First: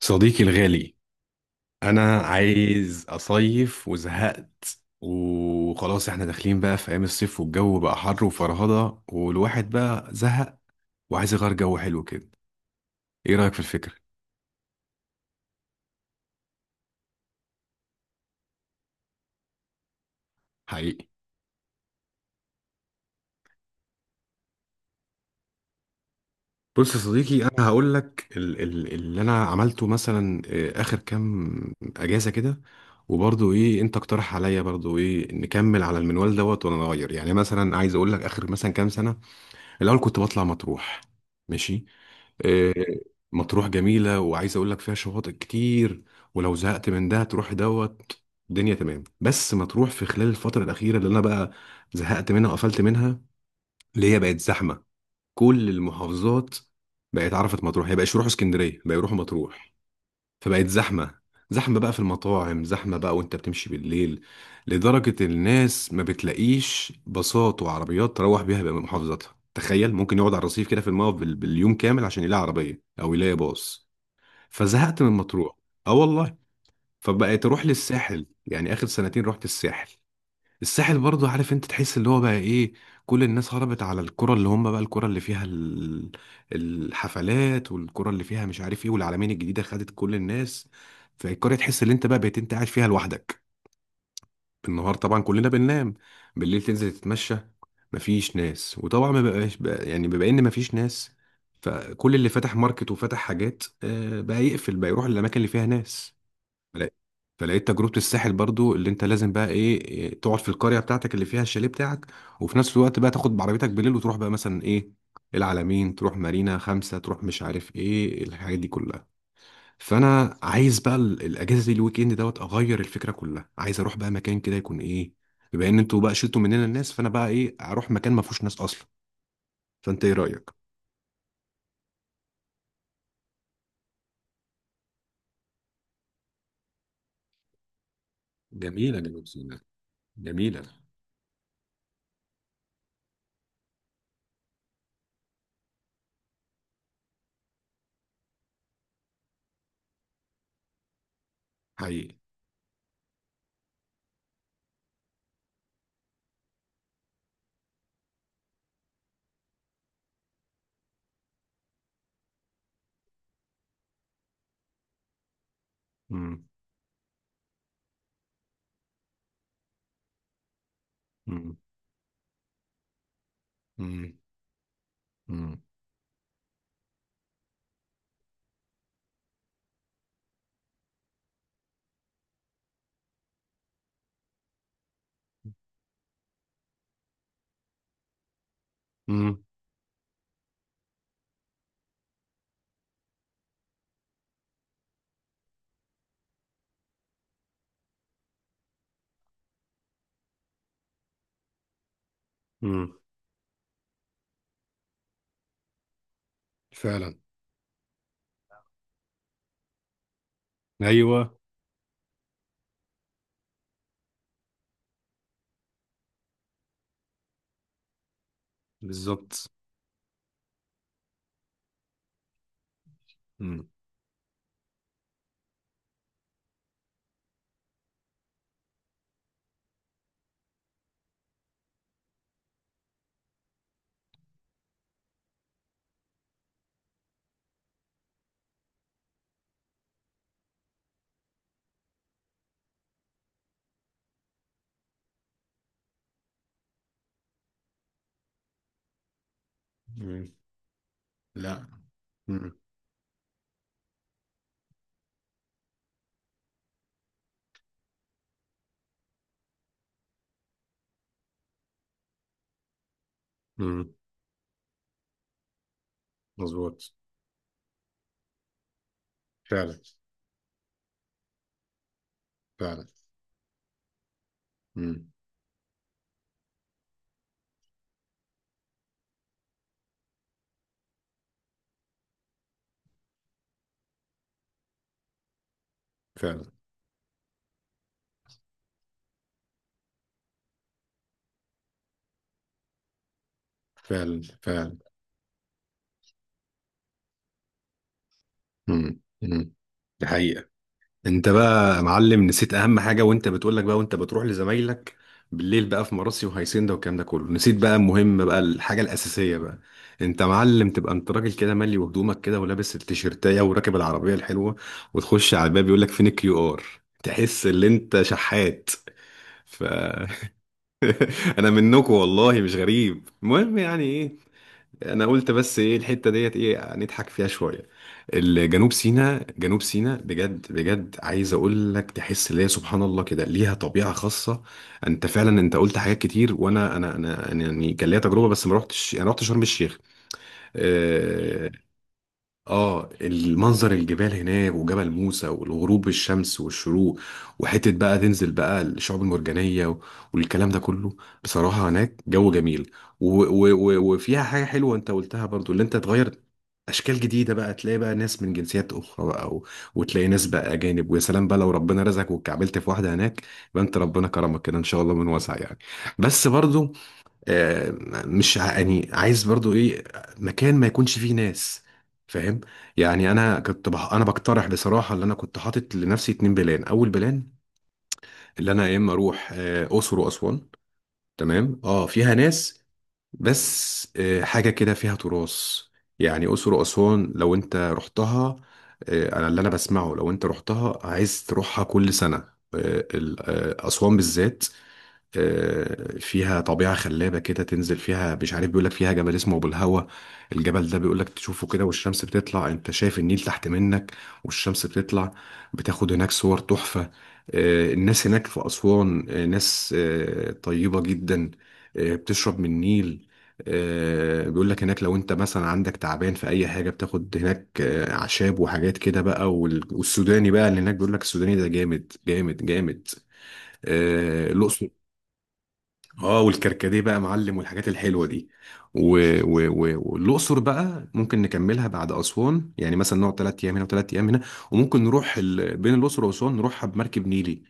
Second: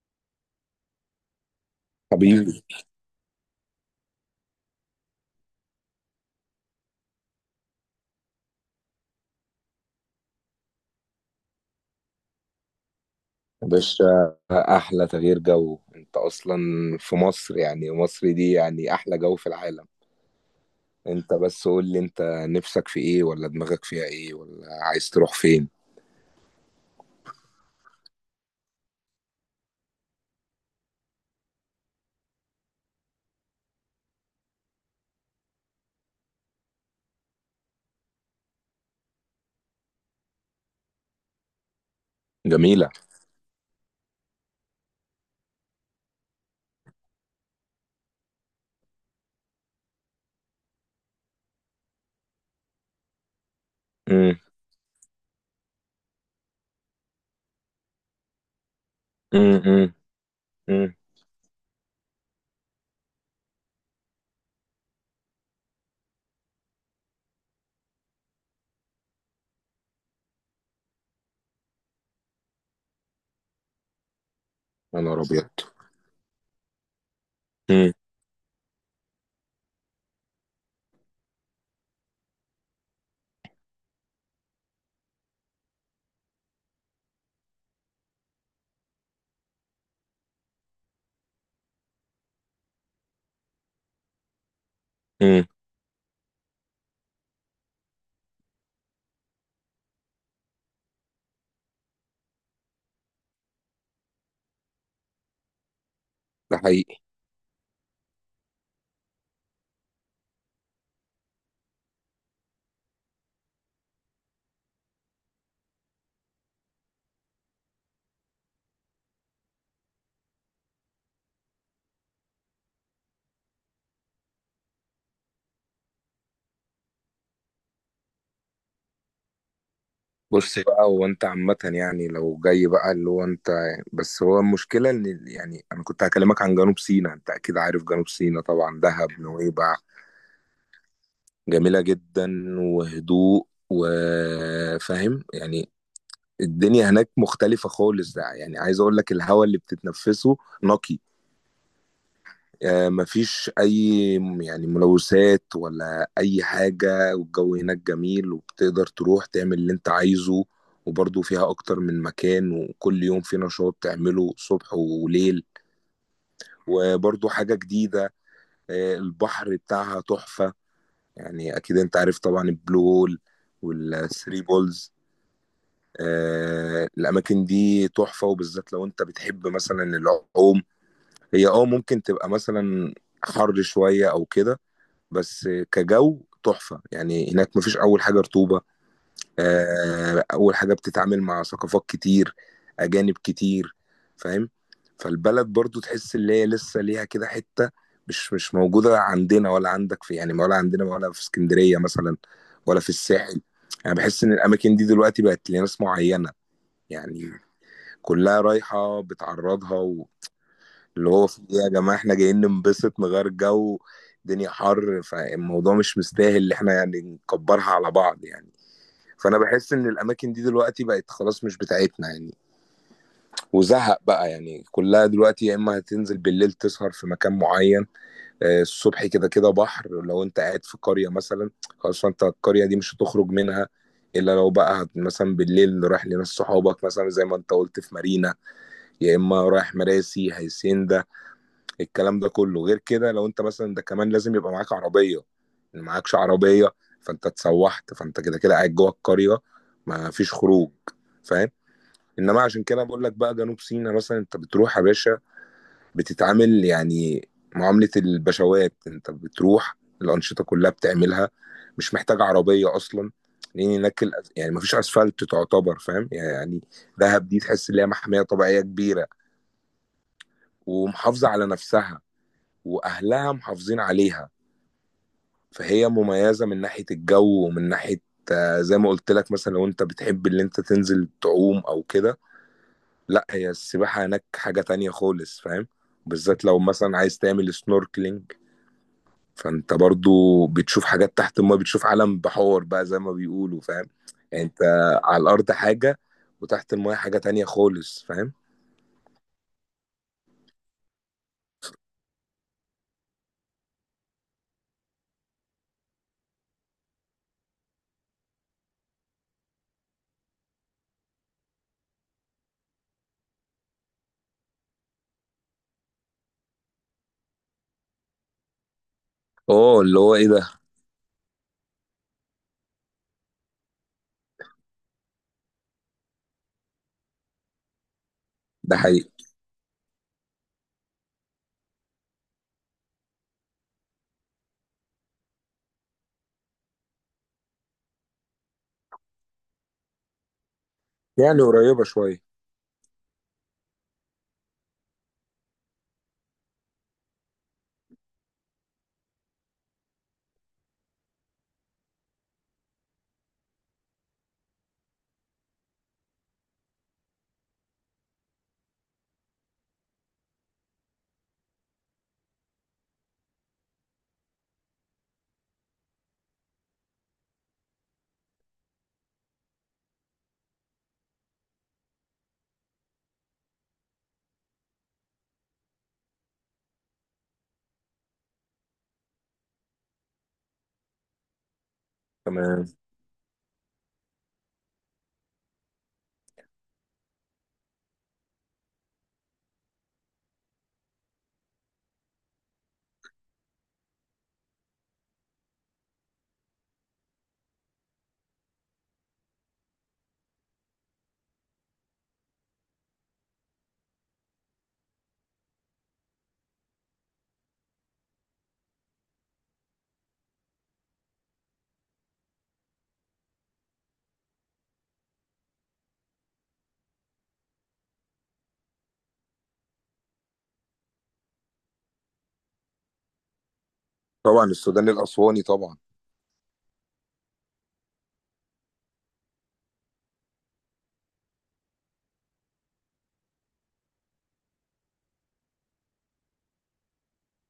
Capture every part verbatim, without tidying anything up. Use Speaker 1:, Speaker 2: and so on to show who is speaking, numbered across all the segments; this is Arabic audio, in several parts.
Speaker 1: صديقي الغالي، انا
Speaker 2: حبيبي.
Speaker 1: عايز اصيف وزهقت وخلاص احنا داخلين بقى في ايام الصيف والجو بقى حر وفرهضة والواحد بقى زهق وعايز يغير جو حلو كده. ايه رأيك في
Speaker 2: يا
Speaker 1: الفكرة؟
Speaker 2: باشا احلى تغيير جو انت اصلا في مصر، يعني مصر دي يعني احلى جو في العالم.
Speaker 1: حقيقي.
Speaker 2: انت بس قول لي انت نفسك في ايه، ولا دماغك فيها ايه، ولا عايز تروح فين؟
Speaker 1: بص يا صديقي، انا هقول لك ال ال اللي انا عملته مثلا آه، اخر كام اجازة كده، وبرضه ايه، انت اقترح عليا برضه ايه، نكمل على المنوال دوت ولا نغير؟ يعني مثلا عايز اقول لك اخر مثلا كام سنة الاول كنت بطلع مطروح. ماشي. آه،
Speaker 2: جميلة.
Speaker 1: مطروح جميلة، وعايز أقول لك فيها شواطئ كتير، ولو زهقت من ده تروح دوت. الدنيا تمام، بس مطروح في خلال الفترة الأخيرة اللي أنا بقى زهقت منها وقفلت منها، اللي هي
Speaker 2: امم
Speaker 1: بقت زحمة. كل المحافظات بقت عرفت مطروح، هي بقى يروحوا اسكندرية بقى يروحوا
Speaker 2: امم
Speaker 1: مطروح،
Speaker 2: امم
Speaker 1: فبقت
Speaker 2: امم
Speaker 1: زحمة. زحمة بقى في المطاعم، زحمة بقى وانت بتمشي بالليل، لدرجة الناس ما بتلاقيش باصات وعربيات تروح بيها بقى محافظتها. تخيل ممكن يقعد على الرصيف كده في الموقف بال- باليوم كامل عشان يلاقي عربية أو يلاقي باص. فزهقت
Speaker 2: يا
Speaker 1: من
Speaker 2: نهار ابيض.
Speaker 1: مطروح. اه والله. فبقيت اروح
Speaker 2: امم
Speaker 1: للساحل، يعني آخر سنتين رحت الساحل. الساحل برضو عارف انت تحس اللي هو بقى ايه، كل الناس هربت على الكرة اللي هم بقى الكرة اللي فيها ال- الحفلات، والكرة اللي فيها مش عارف ايه، والعلمين الجديدة خدت كل الناس. فالقرية تحس ان انت بقى بقيت انت قاعد فيها لوحدك. النهار طبعا
Speaker 2: امم
Speaker 1: كلنا بننام، بالليل تنزل تتمشى مفيش ناس. وطبعا ما بقاش بقى يعني، بما ان مفيش ناس، فكل اللي فتح ماركت وفتح حاجات آه، بقى يقفل بقى يروح للاماكن اللي فيها ناس.
Speaker 2: ده
Speaker 1: فلا-
Speaker 2: حقيقي.
Speaker 1: فلقيت تجربة الساحل برضو اللي انت لازم بقى ايه إيه، تقعد في القرية بتاعتك اللي فيها الشاليه بتاعك، وفي نفس الوقت بقى تاخد بعربيتك بالليل وتروح بقى مثلا ايه، العلمين، تروح مارينا خمسة، تروح مش عارف ايه الحاجات دي كلها. فانا عايز بقى ال- الاجازة دي الويك اند دوت اغير الفكرة كلها. عايز اروح بقى مكان كده يكون ايه، بما ان انتوا بقى شلتوا مننا الناس، فانا بقى ايه اروح مكان ما فيهوش ناس اصلا. فانت ايه رأيك؟
Speaker 2: بص بقى، هو انت عامة يعني لو جاي بقى اللي هو انت، بس هو المشكلة ان يعني انا كنت هكلمك عن جنوب سيناء، انت اكيد عارف جنوب سيناء طبعا،
Speaker 1: جميلة
Speaker 2: دهب،
Speaker 1: جنوب سيناء،
Speaker 2: نويبع.
Speaker 1: جميلة.
Speaker 2: جميلة جدا، وهدوء، وفاهم يعني. الدنيا هناك مختلفة خالص، ده يعني عايز اقول لك الهواء اللي بتتنفسه نقي.
Speaker 1: حقيقي.
Speaker 2: آه، مفيش اي م- يعني ملوثات ولا اي حاجة، والجو هناك جميل، وبتقدر تروح تعمل اللي انت عايزه. وبرضه فيها اكتر من مكان، وكل يوم في نشاط تعمله صبح وليل،
Speaker 1: مم.
Speaker 2: وبرضه حاجة جديدة. آه، البحر بتاعها تحفة،
Speaker 1: مم.
Speaker 2: يعني اكيد انت عارف طبعا البلو هول
Speaker 1: مم.
Speaker 2: والثري بولز.
Speaker 1: مم.
Speaker 2: آه، الاماكن دي تحفه، وبالذات لو انت بتحب مثلا العوم. هي اه ممكن تبقى مثلا حر شويه او كده، بس كجو تحفه. يعني هناك مفيش، اول حاجه رطوبه.
Speaker 1: مم.
Speaker 2: آه، اول حاجه بتتعامل مع ثقافات كتير، اجانب كتير، فاهم. فالبلد برضو تحس اللي هي لسه ليها كده حته مش مش موجوده عندنا، ولا عندك في يعني، ولا عندنا، ولا في اسكندريه مثلا، ولا في
Speaker 1: مم.
Speaker 2: الساحل. يعني بحس ان الاماكن دي دلوقتي بقت لناس معينه
Speaker 1: فعلا.
Speaker 2: يعني، كلها رايحة بتعرضها و... اللي هو
Speaker 1: ايوه.
Speaker 2: في ايه يا جماعة، احنا جايين ننبسط نغير جو. الدنيا حر، فالموضوع مش مستاهل اللي احنا يعني نكبرها على بعض يعني. فانا
Speaker 1: بالظبط.
Speaker 2: بحس ان الاماكن دي دلوقتي بقت خلاص مش بتاعتنا يعني،
Speaker 1: مم.
Speaker 2: وزهق بقى يعني، كلها دلوقتي يا اما هتنزل بالليل تسهر في مكان معين. آه، الصبح كده كده بحر، لو انت قاعد في قرية مثلا، خلاص فانت القرية دي مش هتخرج منها، الا لو بقى هت- مثلا بالليل رايح لناس صحابك، مثلا زي ما انت قلت في مارينا، يا اما رايح مراسي، هيسنده. الكلام ده كله غير كده، لو انت مثلا، ده كمان لازم يبقى معاك عربيه. ان معاكش عربيه فانت اتسوحت، فانت كده كده قاعد جوه القريه، ما
Speaker 1: مم.
Speaker 2: فيش خروج، فاهم.
Speaker 1: لا.
Speaker 2: انما
Speaker 1: مم.
Speaker 2: عشان كده بقول لك بقى جنوب سيناء مثلا انت بتروح يا باشا، بتتعامل يعني معامله البشوات. انت بتروح الانشطه كلها بتعملها، مش محتاج عربيه اصلا، لان
Speaker 1: مم.
Speaker 2: هناك الأس- يعني ما فيش اسفلت تعتبر، فاهم يعني.
Speaker 1: مظبوط.
Speaker 2: دهب دي تحس ان هي محميه طبيعيه كبيره،
Speaker 1: فعلا.
Speaker 2: ومحافظة على نفسها،
Speaker 1: فعلا.
Speaker 2: وأهلها محافظين عليها.
Speaker 1: مم.
Speaker 2: فهي مميزة من ناحية الجو، ومن ناحية، آه، زي ما قلت لك مثلا، لو انت بتحب اللي انت تنزل تعوم او كده، لا هي السباحة هناك حاجة تانية خالص، فاهم. بالذات
Speaker 1: فعلا.
Speaker 2: لو مثلا عايز تعمل سنوركلينج، فانت برضو بتشوف حاجات تحت الماء، بتشوف عالم بحور بقى زي ما بيقولوا، فاهم.
Speaker 1: فعلا.
Speaker 2: يعني انت
Speaker 1: فعلا.
Speaker 2: على الارض حاجة، وتحت الماء حاجة تانية خالص، فاهم.
Speaker 1: مم. مم. دي حقيقة. انت بقى يا معلم نسيت اهم حاجه وانت بتقولك بقى وانت بتروح لزمايلك بالليل بقى في مراسي وهيسندا والكلام ده كله، نسيت بقى المهم بقى الحاجه الاساسيه بقى. انت معلم، تبقى انت راجل كده مالي وهدومك كده ولابس التيشيرتايه وراكب العربيه الحلوه، وتخش على الباب يقولك فين الكيو ار. تحس ان انت شحات. ف
Speaker 2: اه، اللي هو ايه ده.
Speaker 1: انا منكم والله مش غريب. المهم يعني ايه، انا قلت بس ايه الحته ديت ايه نضحك فيها شويه. الجنوب
Speaker 2: ده حقيقي.
Speaker 1: سيناء، جنوب سيناء بجد بجد، عايز اقول لك تحس اللي هي سبحان الله كده ليها طبيعه خاصه. انت فعلا انت قلت حاجات كتير، وانا انا انا أنا يعني كان ليا تجربه بس ما رحتش، انا رحت شرم الشيخ.
Speaker 2: يعني
Speaker 1: آه،
Speaker 2: قريبة شوية.
Speaker 1: اه المنظر الجبال هناك وجبل موسى والغروب الشمس والشروق، وحتة بقى تنزل بقى الشعاب المرجانية و- والكلام ده كله. بصراحة هناك جو جميل، و و و وفيها حاجة حلوة انت قلتها برضو اللي انت تغير اشكال جديدة بقى، تلاقي بقى ناس من جنسيات اخرى بقى و... وتلاقي ناس بقى اجانب. ويا سلام بقى لو ربنا رزقك واتكعبلت في واحدة هناك يبقى انت ربنا كرمك كده، ان شاء الله من واسع يعني. بس برضو آه، مش ع- يعني عايز برضو ايه، مكان ما يكونش فيه ناس. فاهم؟ يعني انا كنت بح... انا بقترح بصراحه اللي انا كنت حاطط لنفسي اتنين بلان. اول بلان اللي انا يا اما اروح آه، اقصر واسوان. تمام اه فيها ناس،
Speaker 2: تمام.
Speaker 1: بس آه، حاجه كده فيها تراث. يعني اقصر واسوان لو انت رحتها آه، انا اللي انا بسمعه لو انت رحتها عايز تروحها كل سنه. آه، ال- آه، اسوان بالذات، آه، فيها طبيعة خلابة كده تنزل فيها. مش عارف بيقولك فيها جبل اسمه أبو الهوى، الجبل ده بيقولك تشوفه كده والشمس بتطلع، أنت شايف النيل تحت منك والشمس بتطلع، بتاخد هناك صور تحفة. آه، الناس هناك في أسوان آه، ناس آه، طيبة جدا، آه، بتشرب من النيل. آه، بيقولك هناك لو أنت مثلا عندك تعبان في أي حاجة بتاخد هناك آه، أعشاب وحاجات كده بقى. وال- والسوداني بقى اللي هناك بيقولك السوداني ده جامد جامد جامد. آه،
Speaker 2: طبعا
Speaker 1: الأقصر.
Speaker 2: السوداني الأسواني طبعا.
Speaker 1: اه والكركديه بقى معلم والحاجات الحلوه دي، و... و... و... والاقصر بقى ممكن نكملها بعد اسوان، يعني مثلا نقعد ثلاث ايام هنا وثلاث ايام هنا. وممكن نروح ال... بين الاقصر واسوان نروحها بمركب نيلي.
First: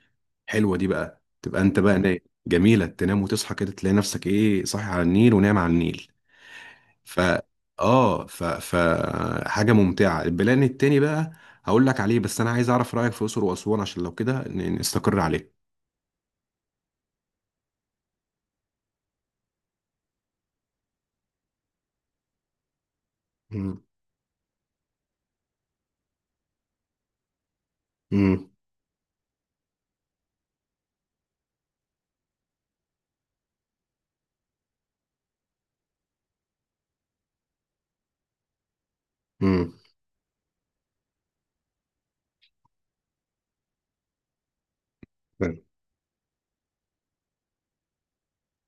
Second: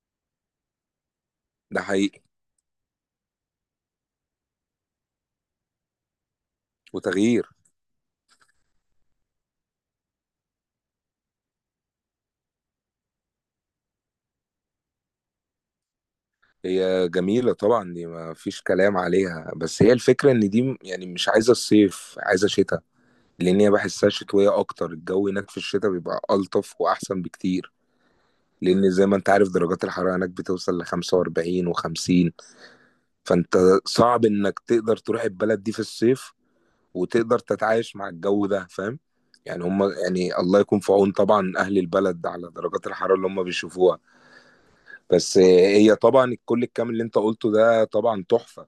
Speaker 1: حلوه دي بقى، تبقى انت
Speaker 2: ده
Speaker 1: بقى نايم.
Speaker 2: حقيقي.
Speaker 1: جميله، تنام وتصحى كده تلاقي نفسك ايه صاحي على النيل ونايم على النيل. ف
Speaker 2: وتغيير.
Speaker 1: اه ف... ف حاجه ممتعه. البلان التاني بقى هقول لك عليه، بس انا عايز اعرف رايك في الاقصر واسوان عشان لو كده ن- نستقر عليه.
Speaker 2: هي جميلة طبعا، دي ما فيش كلام عليها، بس هي الفكرة ان دي م- يعني مش عايزة الصيف، عايزة شتاء. لان هي
Speaker 1: امم.
Speaker 2: بحسها شتوية اكتر، الجو هناك في الشتاء بيبقى ألطف واحسن بكتير.
Speaker 1: امم.
Speaker 2: لان زي ما انت عارف، درجات الحرارة هناك بتوصل ل خمسة وأربعين و50، فانت صعب انك تقدر تروح البلد دي في الصيف، وتقدر تتعايش مع الجو ده، فاهم. يعني هم، يعني الله يكون في عون طبعا اهل البلد على درجات الحرارة اللي هم بيشوفوها. بس هي طبعا الكل الكامل اللي انت قلته ده طبعا تحفة،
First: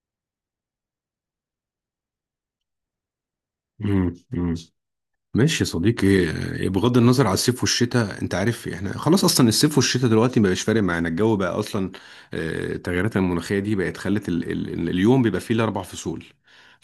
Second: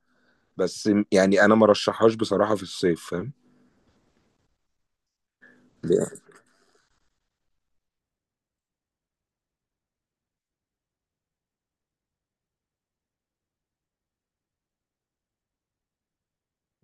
Speaker 2: بس يعني انا ما رشحهاش بصراحة في الصيف، فاهم.
Speaker 1: امم. ماشي يا صديقي.
Speaker 2: ده
Speaker 1: إيه، بغض النظر على الصيف والشتاء، انت عارف احنا خلاص اصلا الصيف والشتاء دلوقتي مبقاش فارق معانا، الجو بقى اصلا آه، التغيرات المناخيه دي بقت خلت ال ال اليوم بيبقى فيه الاربع فصول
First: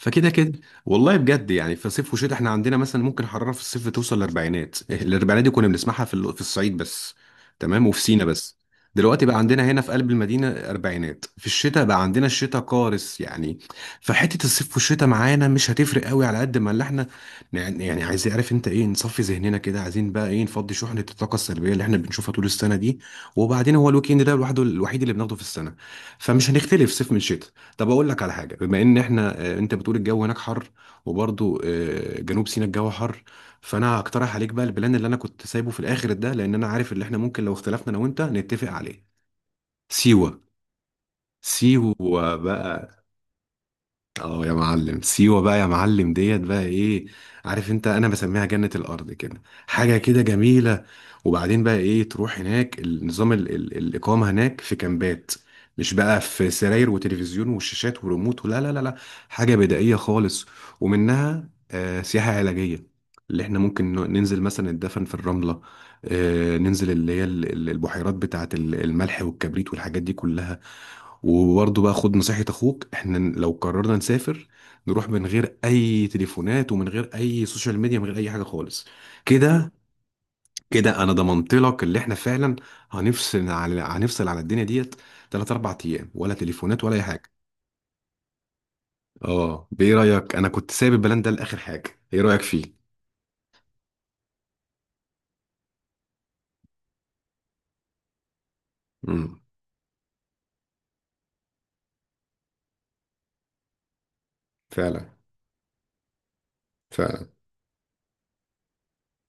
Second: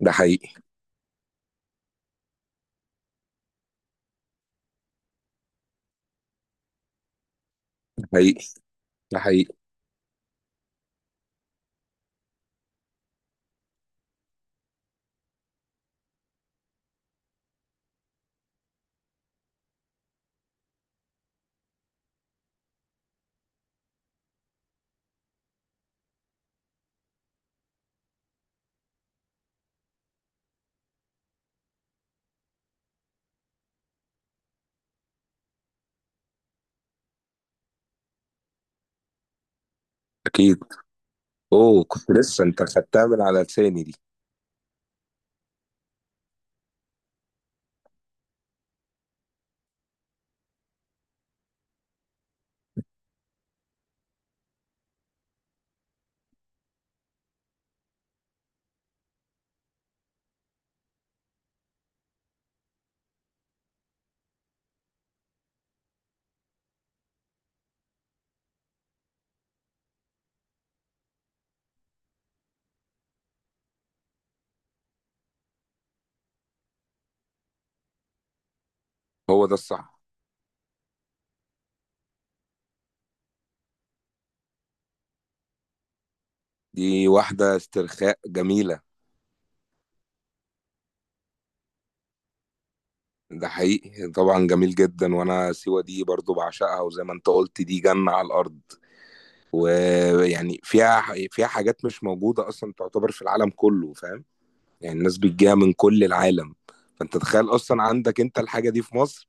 Speaker 2: ده حقيقي.
Speaker 1: كده. والله بجد يعني في صيف وشتاء، احنا عندنا مثلا ممكن حراره في الصيف توصل للاربعينات. إيه، الاربعينات دي كنا بنسمعها في ال- في الصعيد بس، تمام، وفي
Speaker 2: ده
Speaker 1: سينا
Speaker 2: حقيقي.
Speaker 1: بس.
Speaker 2: ده
Speaker 1: دلوقتي بقى
Speaker 2: حقيقي.
Speaker 1: عندنا هنا في قلب المدينه اربعينات، في الشتاء بقى عندنا الشتاء قارس يعني. فحته الصيف والشتاء معانا مش هتفرق قوي على قد ما اللي احنا يعني يعني عايز يعرف انت ايه، نصفي ذهننا كده، عايزين بقى ايه، نفضي شحنة الطاقة السلبية اللي احنا بنشوفها طول السنة دي. وبعدين هو الويك اند ده لوحده الوحيد اللي بناخده في السنة، فمش هنختلف صيف من شتاء. طب اقول لك على حاجة، بما ان احنا اه، انت بتقول الجو هناك حر، وبرضه اه، جنوب سيناء الجو حر، فانا هقترح عليك بقى البلان اللي انا كنت سايبه في الاخر ده، لان انا عارف ان احنا ممكن لو اختلفنا انا وانت نتفق عليه. سيوة.
Speaker 2: اكيد. اوه، كنت
Speaker 1: سيوة
Speaker 2: لسه انت
Speaker 1: بقى.
Speaker 2: خدتها من على لساني دي.
Speaker 1: اه يا معلم سيوة، بقى يا معلم ديت بقى ايه. عارف انت انا بسميها جنة الارض، كده حاجة كده جميلة. وبعدين بقى ايه تروح هناك، النظام ال ال الاقامة هناك في كامبات، مش بقى في سراير وتلفزيون وشاشات وريموت، ولا لا لا لا. حاجة بدائية خالص. ومنها آه سياحة علاجية، اللي احنا ممكن ن- ننزل مثلا الدفن في الرملة، آه ننزل اللي هي ال- ال- البحيرات بتاعة ال- الملح والكبريت والحاجات دي كلها. وبرضه بقى خد نصيحة اخوك، احنا لو قررنا نسافر نروح من غير اي تليفونات ومن غير اي سوشيال ميديا، من غير اي حاجة خالص
Speaker 2: هو ده
Speaker 1: كده.
Speaker 2: الصح.
Speaker 1: كده انا ضمنت لك اللي احنا فعلا هنفصل على هنفصل على الدنيا ديت، تلات اربع ايام ولا تليفونات ولا اي
Speaker 2: دي
Speaker 1: حاجة.
Speaker 2: واحدة استرخاء جميلة.
Speaker 1: اه، بايه رأيك؟ انا كنت سايب البلان ده لاخر حاجة، ايه رأيك فيه؟
Speaker 2: ده حقيقي طبعا، جميل جدا. وانا سيوة دي برضو بعشقها، وزي ما انت قلت دي جنة على الارض.
Speaker 1: امم.
Speaker 2: ويعني فيها فيها حاجات مش موجودة اصلا تعتبر في العالم كله، فاهم. يعني
Speaker 1: فعلا.
Speaker 2: الناس بتجيها من كل العالم، فانت
Speaker 1: فعلا.
Speaker 2: تخيل اصلا عندك انت الحاجه دي في مصر،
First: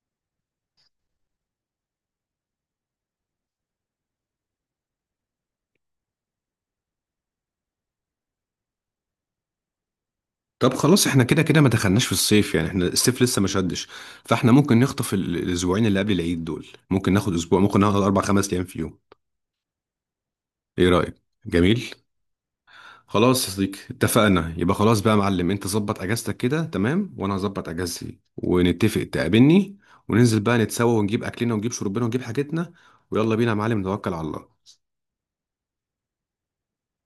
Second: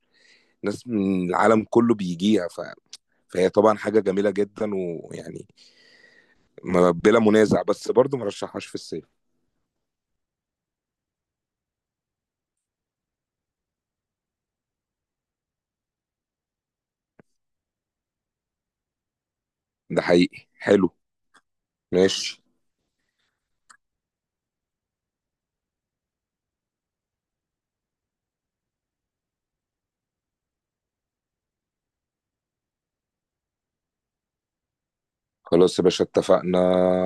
Speaker 2: ناس من العالم كله بيجيها، ف... فهي طبعا حاجه جميله جدا، ويعني ما- بلا منازع، بس برضو مرشحهاش في الصيف.
Speaker 1: طب خلاص، احنا كده كده ما دخلناش في الصيف، يعني احنا الصيف لسه ما شدش، فاحنا ممكن نخطف ال- الاسبوعين اللي قبل العيد دول، ممكن ناخد اسبوع، ممكن ناخد اربع خمس ايام في يوم.
Speaker 2: ده حقيقي،
Speaker 1: ايه
Speaker 2: حلو.
Speaker 1: رأيك؟ جميل.
Speaker 2: ماشي.
Speaker 1: خلاص يا صديقي اتفقنا، يبقى خلاص بقى يا معلم انت ظبط اجازتك كده تمام، وانا هظبط اجازتي ونتفق، تقابلني وننزل بقى نتسوى ونجيب اكلنا ونجيب شربنا ونجيب حاجتنا، ويلا بينا يا معلم نتوكل على الله.
Speaker 2: خلاص يا باشا اتفقنا،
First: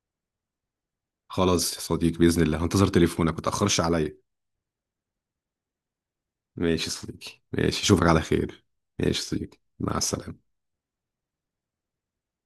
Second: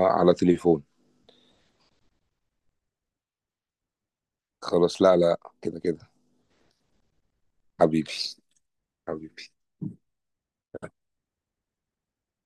Speaker 2: على تليفون.
Speaker 1: خلاص يا صديقي، بإذن الله هنتظر تليفونك متأخرش عليا.
Speaker 2: خلاص، لا لا، كده كده.
Speaker 1: ماشي يا صديقي، ماشي اشوفك
Speaker 2: حبيبي.
Speaker 1: على خير. ماشي يا
Speaker 2: حبيبي.
Speaker 1: صديقي، مع السلامة.